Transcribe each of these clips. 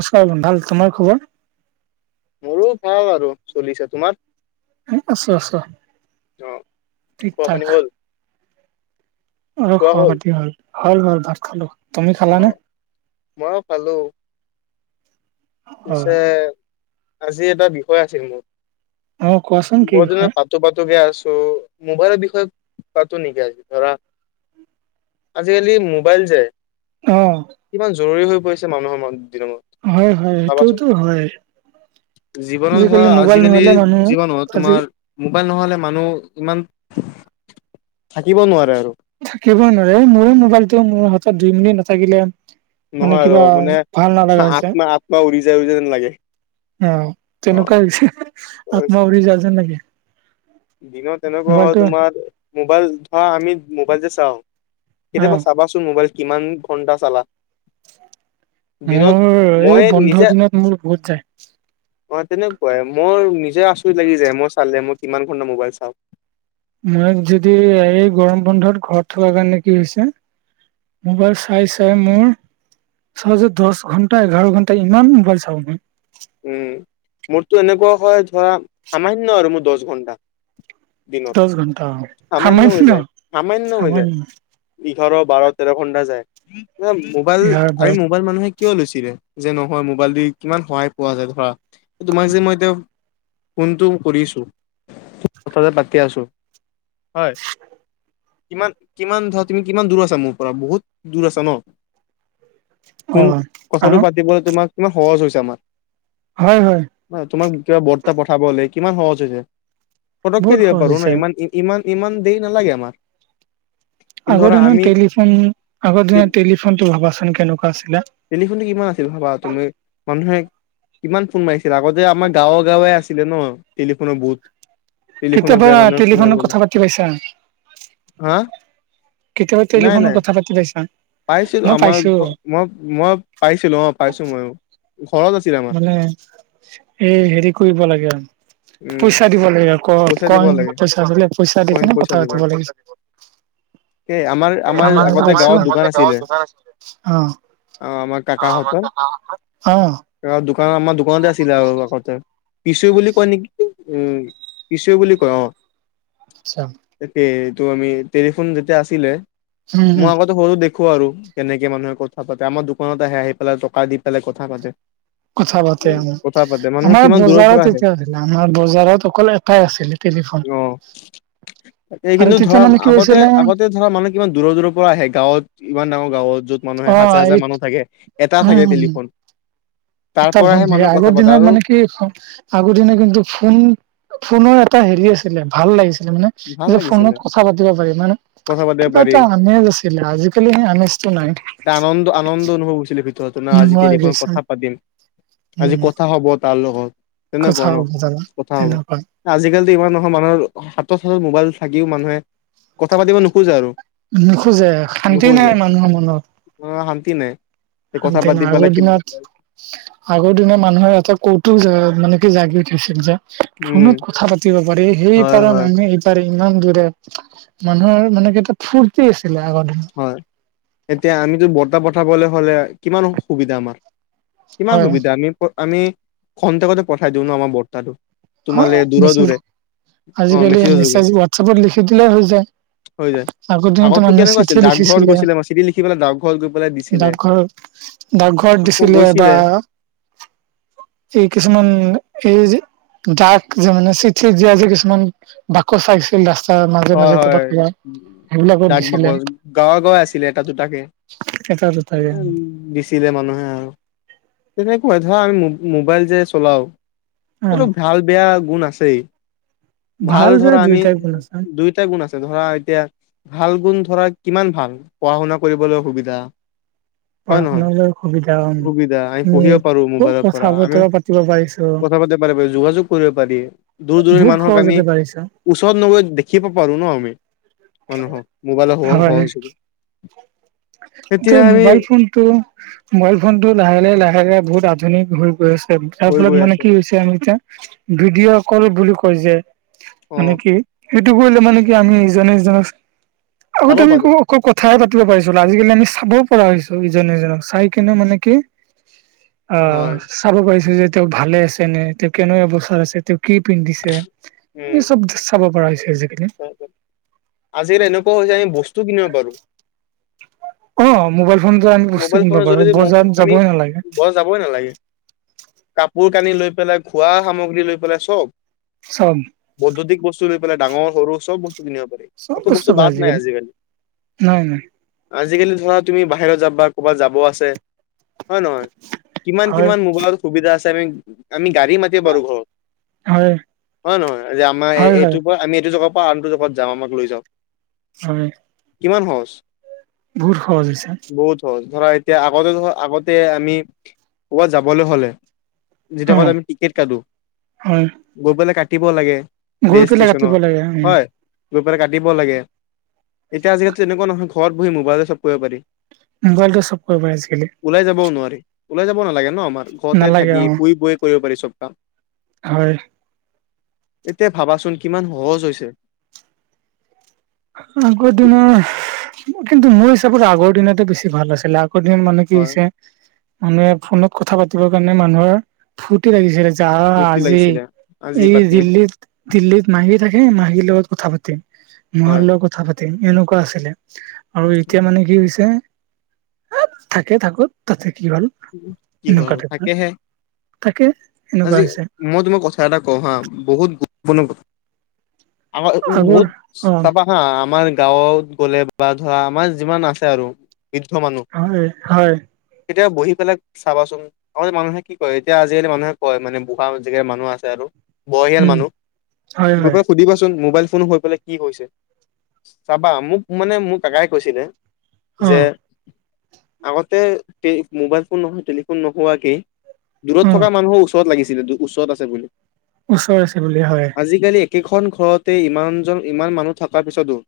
নমস্কাৰ, [unintelligible] ভাল। তোমাৰ খবৰ? মোৰো ভাল আৰু চলিছে। তোমাৰ? উ আছোঁ, আছোঁ অ ঠিক খোৱা পানী ঠাক। হ'ল অ' খোৱা খবৰ হ'ল পাতি ভাল। ভাল, ভাল। ভাত খালোঁ। তুমি খালানে? অ' মইয়ো পালোঁ। পিছে হয়, আজি এটা বিষয় আছিল মোৰ। অ' কোৱাচোন কি বিষয়। তোপা তোপি আছোঁ। মোবাইলৰ বিষয়ে পাতো নেকি আজি? ধৰা আজি-কালি মোবাইল যে অ' কিমান জৰুৰী হৈ পৰিছে মানুহৰ মন [unintelligible] হয়। হয়, ভাবাচোন সেইটোওতো হয়। জীৱনত ধৰা আজি-কালি মোবাইল আজিকালি নহ'লে মানুহ জীৱনত আজি তোমাৰ মোবাইল নহ'লে মানুহ ইমান থাকিব নোৱাৰে আৰু। থাকিবই নোৱাৰে। মোৰো মোবাইলটো মোৰ হাতত দুই মিনিট নাথাকিলে মানে নহয় আৰু কিবা মানে আত্মা, ভাল নালাগা হৈছে। আত্মা উৰি যায় উৰি যায় যেন লাগে। অ' তেনেকুৱাই হৈছে। অ আত্মা উৰি যোৱা যেন লাগে। দিনত তেনেকুৱা হয় মোবাইলটো তোমাৰ মোবাইল, ধৰা আমি মোবাইল যে চাওঁ। অ' কেতিয়াবা চাবাচোন মোবাইল কিমান ঘণ্টা চালা। দিনত মোৰ এ মই নিজে বন্ধৰ দিনত মোৰ বহুত যায়। অ' তেনেকুৱাই। মোৰ নিজে আচৰিত লাগি যায় মই চালে মই কিমান ঘন্টা মোবাইল চাওঁ। মই যদি এই গৰম বন্ধত ঘৰত থকা কাৰণে কি হৈছে। মোবাইল চাই চাই মোৰ চাওঁ যে দছ ঘণ্টা, এঘাৰ ঘণ্টা ইমান মোবাইল চাওঁ মই। উম, মোৰটো এনেকুৱা হয় ধৰা সামান্য আৰু মোৰ দছ ঘন্টা। দিনত, দহ ঘন্টা অ সামান্য হৈ যায়, সামান্য হৈ যায়। ইঘাৰ, বাৰ, তেৰ ঘন্টা যায়। [unintelligible] মোবাইল এঘাৰ বাৰ আমি মোবাইল মানুহে কিয় লৈছিলে যে নহয় মোবাইল দি কিমান সহায় পোৱা যায়। ধৰা তোমাক যে মই এতিয়াও ফোনটো কৰিছোঁ কথা যে পাতি আছোঁ। হয়। কিমান, কিমান ধৰা তুমি কিমান দূৰ আছা মোৰ পৰা? বহুত দূৰ আছা ন? অ ফোন কথাটো আৰু পাতিবলে তোমাক কিমান সহজ হৈছে আমাৰ। হয়, হয়। [unintelligible] তোমাক কিবা বৰ্তা পঠাবলে কিমান সহজ হৈছে। পটককে বহুত দিব সহজ পাৰো না। হৈছে ইমান ই ইমান ইমান দেই নালাগে আমা আগৰ দিনত টেলিফোন আগৰ দিনত টেলিফোন টো ভাবাচোন কেনেকুৱা আছিলে টেলিফোনটো কিমান আছিল ভাবা তুমি মানুহে কিমান ফোন মাৰিছিলে আগতে আমাৰ গাঁৱ গাঁৱে আছিলে ন টেলিফোনৰ বুট টেলিফোনত কেতিয়াবা যায় মানুহে কোনবাই টেলিফোনত কলে কথা পাতি পাইছা হা কেতিয়াবা নাই টেলিফোনত নাই কথা পাতি পাইছা পাইছিলো মই আমাৰ পাইছো মই মই পাইছিলো অ পাইছো মই ঘৰত আছ মানে এই হেৰি কৰিব লাগে আৰ উম পইচা দিব লাগে কৰ পইচা দিব কইন লাগে পইচা আছিলে পইচা দি কইন পিনে পইচা কথা দিব লাগে পাতিব লাগিছিল এ আমাৰ আমাৰ আমা আগতে গাঁৱত আমাৰ দোকান জ আছিলে গাওঁত যে দোকান অ আছিলে আমাৰ আৰু আমাৰ [inaudible] অ অ দোকান আমাৰ দোকানতে আছিলে আউ আগতে পি চি ইউ বুলি কয় নেকি উ পি চি ও বুলি কয় অ আচ্ছা তাকেই এইটো আমি টেলিফোন যেতিয়া আছিলে উম মই উম আগতে সৰু দেখ খো আৰু কেনেকে মানুহে কথা পাতে আমাৰ দোকানত আহে আহি পেলাই টকা দি পেলাই কথা পাতে কথা পাতে কথা পাতে আমাৰ মানুহে আমাৰ কিমান দূৰৰ পৰা বজাৰত আহে তেতিয়া আছিলে আমাৰ বজাৰত অকল এটাই আছিলে টেলিফোন অ তাকে আৰু কিন্তু তেতিয়া মানে ধৰক কি আগতে হৈছিলে আগতে ধৰা মানুহ কিমান দূৰ দূৰ পৰা আহে গাঁৱত ইমান ডাঙৰ গাৱত যত অ মানুহে হাজাৰ এই হাজাৰ মানুহ থাকে এটা উম থাকে উম টেলিফোন তাৰ এটা ফ্ণ পৰাহে থাকে মানুহে কথা আগৰ পাতে দিনত আৰু মানে কি আগৰ দিনত কিন্তু ফোন ফোনৰ এটা হেৰি আছিলে ভাল লাগিছিলে মানে ভাল যে লাগিছিলে ফোনত কথা পাতিব পাৰি মানে কথা পাতিব কিবা পাৰি এটা আমেজ আছিলে আজিকালি সেই আমেজটো নাই এ আনন্দ আনন্দ অনুভৱ হৈছিলে ভিতৰত ন আজি নোহোৱা হৈ টেলিফোনত গৈছে কথা পাতিম আজি উম কথা হ'ব তাৰ লগত কথা তেনেকুৱা ন বতৰা কথা তেনেকুৱা হ'ব আজিকালো ইমান নহয় মানুহৰ হাতত হাতত মোবাইল থাকিও মানুহে কথা পাতিব নোখোজে আৰু নোখোজে শান্তি নোখোজে নাই মানুহৰ মনত অ শান্তি নাই কথা অন্তে পাতি নাই পেলাই আগৰ কিবা দিনত আগৰ দিনৰ মানুহে এটা কৌতুক যে মানে কি জাগি উঠিছিল যে উম ফোনত কথা পাতিব পাৰি হয় সেইপাৰৰ হয় মানুহে এই পাৰি ইমান দূৰে মানুহৰ মানে কি এটা ফূৰ্তি আছিলে আগৰ দিনত হয় এতিয়া আমিতো বৰ্তা পঠাবলে হ'লে কিমান সুবিধা আমাৰ কিমান হয় সুবিধা আমি প আমি খন্তেকতে পঠাই দিওঁ ন আমাৰ বৰ্তাটো হয় তোমালে দূৰে বেছি দূৰে অ আজিকালি মেছেজৰ যোগে মেছেজ ৱাটছপত লিখি দিলে হৈ যায় হৈ যায় আগৰ দিনততো আগতো মানুহে কেনেকুৱা চিঠ আছিল ঠি ডাকঘৰত লিখিছিলে গৈছিলে মই চিঠি লিখি পেলাই ডাকঘৰত গৈ পেলাই দিছিলে ডাকঘৰ ডাকঘৰত আকৌ দিছিলে বা গৈছিলে এই কিছুমান এই যে ডাক যে মানে চিঠি দিয়া যে কিছুমান বাক কচাইছিল ৰাস্তা মাজে হয় মাজে ক'ৰবাত হয় ক'বাত ডাক বাকচ গাঁৱা গাঁৱে আছিলে এটা দুটাকে এটা উ দুটাকে দিছ ছিলে মানুহে আৰু তেনেকুৱাই ধৰা আমি মো মোবাইল যে চলাও অ এইটো ভাল বেয়া গুণ আছেই ভাল বেয়া ধৰা আমি দুয়োটাই গুণ আছে দুইটাই গুণ আছে ধৰা এতিয়া ভাল গুণ ধৰা কিমান ভাল পঢ়া - শুনা কৰিবলৈ সুবিধা হয় পঢ়া নহয় শুনালৈ সুবিধা হম সুবিধা আমি পঢ়িব পাৰো মোবাইলৰ কথা পৰা, আমি বতৰা পাতিব পাৰিছো কথা পাতিব পাৰি, যোগাযোগ কৰিব পাৰি, দূৰ দূৰনী বহুত মানুহক আমি সহজতে পাৰিছো ওচৰত নগৈ দেখিব পাৰো ন আমি মানুহক, মোবাইলৰ সহ সহযোগী এ মোবাইল ফোনটো, মোবাইল ফোনটো লাহে লাহে লাহে লাহে বহুত আধুনিক হৈ গৈ আছে তে, তাৰ হৈ ফলত গৈ মানে আছে কি হৈছে আমি এতিয়া ভিডিঅ' কল বুলি কয় যে অ মানে কি সেইটো কৰিলে মানে কি আমি ইজনে সিজনক চাব আগতে আমি পাৰো ক'ও কোঁ কথাহে পাতিব পাৰি যোন আজিকালি আমি চাব পৰা হৈছো ইজনে সিজনক, চাই কিনে মানে কি অ হয় চ চাব পাৰিছো যে তেওঁক ভালে আছে নে তেওঁ কেনেক অৱস্থাৰ আছে তেওঁ কি পিন্ধিছে এই চব চাব পৰা হৈছে আজিকালি অ অ আজিকালি এনেকুৱা হৈ যায় আমি বস্তু কিনিব পাৰো অ মোবাইল ফোনত আমি বস্তু মোবাইল কিনিব ফোনৰ পাৰো, জৰিয়তে বজাৰত আমি যাবই নালাগে বজাৰ যাবই নালাগে, কাপোৰ কানি লৈ পেলাই, খোৱা সামগ্ৰী লৈ পেলাই চব চব বৈদুতিক বস্তু লৈ পেলাই ডাঙৰ সৰু চব বস্তু কিনিব পাৰি একো বস্তু বাত নাই আজিকালি নাই নাই আজিকালি ধৰা তুমি বাহিৰত যাবা, ক'বাত যাব আছে হয় নহয় কিমান হয় কিমান মোবাইলত সুবিধা আছে আমি আমি গাড়ী মা কে বাৰু ঘৰত হয় হয় নহয় যে আমাৰ এ এ হয় হয় এইটোৰ পৰা আমি এইটো জ পা আনটো জগাত যাম আমাক লৈ যাওক হয় কিমান সহজ বহুত সহজ হৈছে ত ধৰা এতিয়া আগতে ধৰা আগতে আমি ক'ৰবাত যাবলৈ হ'লে অ যেতিয়া মানে আমি টিকেট কাটো, হয় গৈ পেলাই কাটিব লাগে গৈ ৰেল পেলাই কাটিব ষ্ট্ৰেচনৰ লাগে উম হয় গৈ পেলাই কাটিব লাগে, এতিয়া আজিকালিতো তেনেকুৱা নহয় ঘৰত বহি মোবাইলে চব কৰিব পাৰি মোবাইলটো চব কৰিব পাৰে আজিকালি ওলাই যাবও নোৱাৰি, ওলাই যাব নালাগে ন আমাৰ ঘৰতে নালাগে থাকি অ শুই বয়ে কৰিব পাৰি চব কাম হয় এতিয়া ভাবাচোন কিমান সহজ হৈছে আগৰ দিনৰ হা কিন্তু মোৰ হিচাপত আগৰ দিনাতে বেছি ভাল আছিলে আ ক দিন মানুহ কি হয় হৈছে, মানুহে ফোনত কথা পাতিবৰ কাৰণে মানুহৰ ফুৰ্তী লাগিছিল যাহ ফূৰ্তি আজি লাগিছিলে আজি এই পাতিম দিল্লীত দিল্লীত মাহী থাকে মাহীৰ লগত কথা পাতিম মাৰ হয় লগ কথা পাতিম এনেকুৱা আছিলে আৰু এতিয়া মানে কি হৈছে আব থাকে থাকো তাতে কি ভাল কি হল থাকেহে তাকে এনেকুৱা হৈছে মই তোমাক কথা এটা কওঁ হা, বহুত গুৰুত্বপূৰ্ণ কথা আমাৰ উ উ আগৰ বহুত অ চাবা হা আমাৰ গাঁৱত গ'লে বা ধৰা আমাৰ যিমান আছে আৰু বৃদ্ধ মানুহ হয় হয় কেতিয়াও বহি পেলাক চাবাচোন, আগতে মানুহে কি কৰে এতিয়া আজিকালি মানুহে হয় মানে বুঢ়া জেগাৰ মানুহ আছে আৰু। বয়সিয়াল উম মানুহ, হয় গৈ হয় পেলাই সুধিবাচোন মোবাইল ফোনো হৈ পেলাই কি হৈছে? চাবা মোক মানে মোৰ কাকাই কৈছিলে, অ যে আগতে তে মোবাইল ফোন নহোৱা টেলিফোন নোহোৱাকে। অ দূৰত থকা মানুহো ওচৰত লাগিছিলে ওচৰত আছে বুলি। ওচৰত আছে বুলি হয়। আজিকালি একেখন ঘৰতে ইমানজন ইমান মানুহ থকাৰ পিছতো।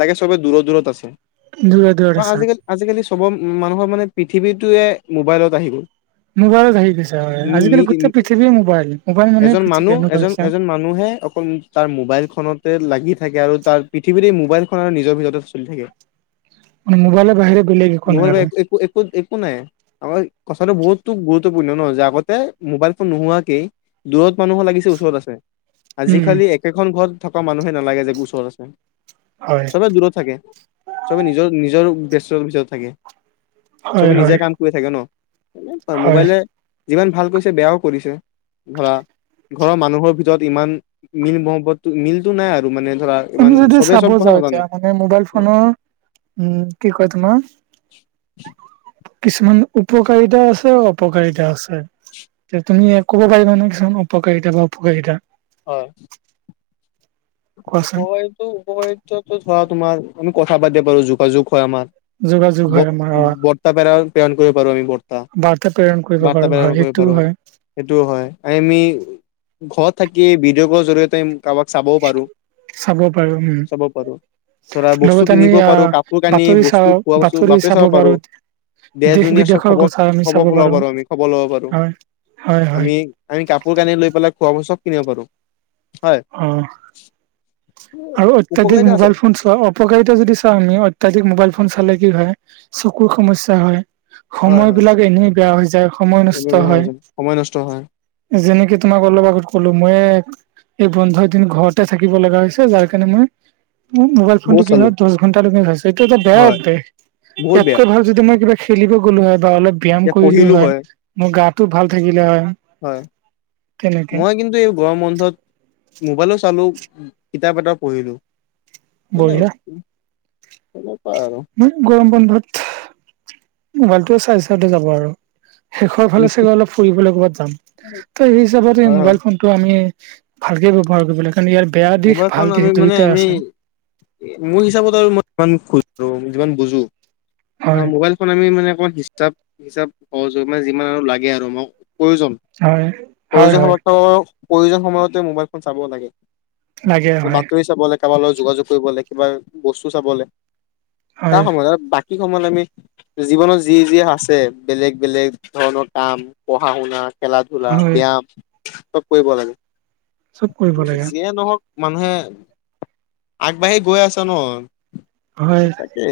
লাগে চবে দূৰত দূৰত আছে। দূৰত দূৰত কাৰন আছা আজিকালি আজিকালি চবৰ মানুহৰ মানে পৃথিৱীটোৱে মোবাইলত আহি গ'ল। মোবাইলত আহি গৈছে হয়, নি আজিকালি গোটেই পৃথিৱী মোবাইল, মোবাইল মনেই এজন পৃথিৱী মানুহ এনেকুৱা এজন হৈছে। এজন মানুহে অকল তাৰ মোবাইল খনতে লাগি থাকে আৰু তাৰ পৃথিৱীতে মোবাইল খন আৰু নিজৰ ভিতৰতে চলি থাকে। মানে মোবাইলৰ বাহিৰে বেলেগ একো নাই নহয় বা আৰু একো এ কো একো নাই আমাৰ কথাটো বহুতো গুৰুত্বপূৰ্ণ ন' যে আগতে মোবাইল ফোন নোহোৱাকেই, দূৰত মানুহো লাগিছে ওচৰত আছে, উম আজিকালি একে খন ঘৰত থকা মানুহে নালাগে যে ওচৰত আছে, হয় চবে দূৰত থাকে। চবে নিজৰ নিজৰ ব্যস্ত ভিতৰত থাকে, চবে হয় নিজে হয় কাম কৰি থাকে ন'। সেনেকুৱাই হয় মোবাইলে যিমান ভাল কৰিছে বেয়াও কৰিছে, ধৰা ঘৰৰ মানুহৰ ভিতৰত ইমান মিল মহাবাত টো মিলটো নাই আৰু মানে ধৰা আমি ইমান যদি চবে চাব চব কথা যাওঁ নাজানে এতিয়া মানে মোবাইল ফোনৰ উম, কি কয় তোমাৰ। কিছুমান উপকাৰিতা আছে আৰু অপকাৰিতা আছে। তে তুমি ক'ব পাৰিবা নে কিছুমান উপকাৰিতা বা অপকাৰিতা? হয়। কোৱাচোন? উপকাৰি টো উপকাৰিতাটো ধৰা তোমাৰ আমি কথা পাতি পাৰো যোগাযোগ হয় আমাৰ। যোগাযোগ হয় আমাৰ অ বৰ্তা পে-প্ৰেৰণ কৰিব পাৰো আমি বৰ্তা। বাৰ্তা প্ৰেৰণ কৰিব পাৰো বাৰ্তা হয় প্ৰেৰণ কৰিব সেইটোও পাৰো। হয়। সেইটো হয়, আমি ঘৰত থাকি ভিডিঅ' ক'ল জৰিয়তে আমি কাৰোবাক চাবও পাৰো। চাব পাৰো উম। চাব পাৰো ধৰা বস্তু লগত আমি কিনিব পাৰো, আহ কাপোৰ কানি বাতৰি বস্তু চাওঁ খোৱা বস্তু, বাতৰি চাব পাৰো। দেশ দুনিয়াৰ চব বিদেশৰ খবৰ কথা আমি চাব খবৰ ল'ব পাৰো আমি, খবৰ ল'ব পাৰো হয় হয় হয় আমি আমি কাপোৰ কানি লৈ পেলাই খোৱা [unintelligible] চব কিনিব পাৰো হয়। অ'। আৰু অত্যাধিক উপকাৰিতা আছে মোবাইল ফোন অপকাৰিতা যদি চাওঁ আমি অত্যাধিক মোবাইল ফোন চালে কি হয় চকুৰ সমস্যা হয়। সময় বিলাক এনেই বেয়া হৈ যায়। সময় নষ্ট এনেই বেয়া হৈ হয়। যাই, সময় নষ্ট হয়। যেনেকে তোমাক অলপ আগত ক'লো মইে এই বন্ধৰ দিন ঘৰতে থাকিব লগা হৈ হৈছে। যাৰকাৰনে মই মোবাইল ফোনটো বহুত কি চালো হয় দহ ঘন্টালৈকে হৈছে এইটো এটা বেয়া হয় অভ্যাস, বহুত ইয়াত বেয়া কৈ ভাল যদি মই কিবা খেলিব গ'লো হয় বা অলপ ব্যয়াম এতিয়া কৰিলো পঢ়িলো হয়, মোৰ গাটো ভাল থাকিলে হয়। হয়, তেনেকে মই কিন্তু এই গৰম বন্ধত মোবাইলো চালো কিতাপ এটাউ পঢ়িলো, কিন্তু বঢ়িয়া তেনেকোৱা আৰু। মই গৰম বন্ধত মোবাইলটো চাই চাওঁতে যাব আৰু। শেষৰ ফালে চাগে অলপ ফুৰিবলৈ ক'বাত যাম, ত' সেই হিচাপত এই হয় হয় মোবাইল ফোন টো আমি ভালকে ব্যৱহাৰ কৰিব লাগে, কাৰণ ইয়াৰ বেয়া দিশ ভাল দিশ দুয়োটাই আছে। এ মোৰ হিচাপত আৰু মই যি খোজো যিমান বুজো, হয় মোবাইল খন আমি মানে অক হিচাপ হিচাপ সহজো মানে যিমান আৰু লাগে আৰু মোক প্ৰয়োজন হয়, হয় হয়। ত প্ৰয়োজন সময়তে মোবাইল ফোন চাব লাগে। লাগে হয় বাতৰি চাবলে কাবাৰ লগত যোগাযোগ কৰিব লগে কিবা বস্তু চাবলে, তাৰ হয় সময়ত বা কি কমল আমি জীৱনত যি যি আছে বেলেগ বেলেগ ধৰণৰ কাম পঢ়া শুনা খেলা ধূলা হয় ব্যয়াম চব কৰিব লাগে। চব কৰিব লাগে। যিয়ে নহওক মানুহে আগবাঢ়ি গৈ আছে ন। হয় এ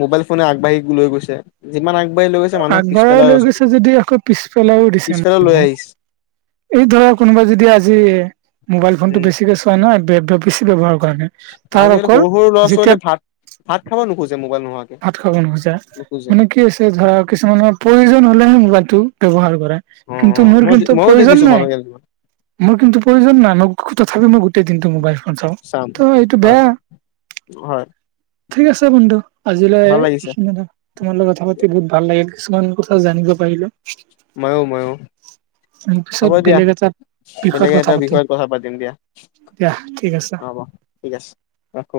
মোবাইল ফোনে আগবাঢ়ি লৈ গৈছে। যিমান আগবাঢ়ি লৈ গৈছে মানুহক পিছ আগবঢ়াই পেলাই লৈ গৈছে বহু যদি আকৌ পিছফালেও দিছে পিছ পেলাই লৈ মানুহ আহিছে। এই ধৰা কোনোবাই যদি আজি মোবাইল ফোন টো উম বেছিকে চোৱা নাই বেছি ব্যৱহাৰৰ কৰাকে আজিকালি সৰু সৰু ল'ৰা ছোৱালীয়ে ভাত ভাত খাব নোখোজে মোবাইল নোহোৱাকে। ভাত খাব নোখোজা নোখোজে মানে কি আছে ধৰা কিছুমানৰ প্ৰয়োজন হলেহে মোবাইলটো ব্যৱহাৰ কৰে। অ অ কিন্তু মোৰ মই কিন্তু ময়ো প্ৰয়োজন দেখিছো মানুহ নাই। কেইজনমান মোৰ কিন্তু প্ৰয়োজন নাই মোক তথাপিও মই গোটেই দিনটো মোবাইল ফোন চাওঁ। চাম ত এইটো হয় বেয়া। হয়। ঠিক আছে বন্ধু। আজিলৈ ভাল লাগিছে এইখিনিয়েই তোমাল লগ কথা পাতি বহুত ভাল লাগিল কিছুমান কথা জানিব পাৰিলো। ময়ো ময়ো। উম পিছত বেলেগ এটা বিষয়ত বেলেগে কথা এটা পাতিম বিষয়ত কথা পাতিম দিয়া দিয়া ঠিক আছে। হব। ঠিক আছে ৰাখো।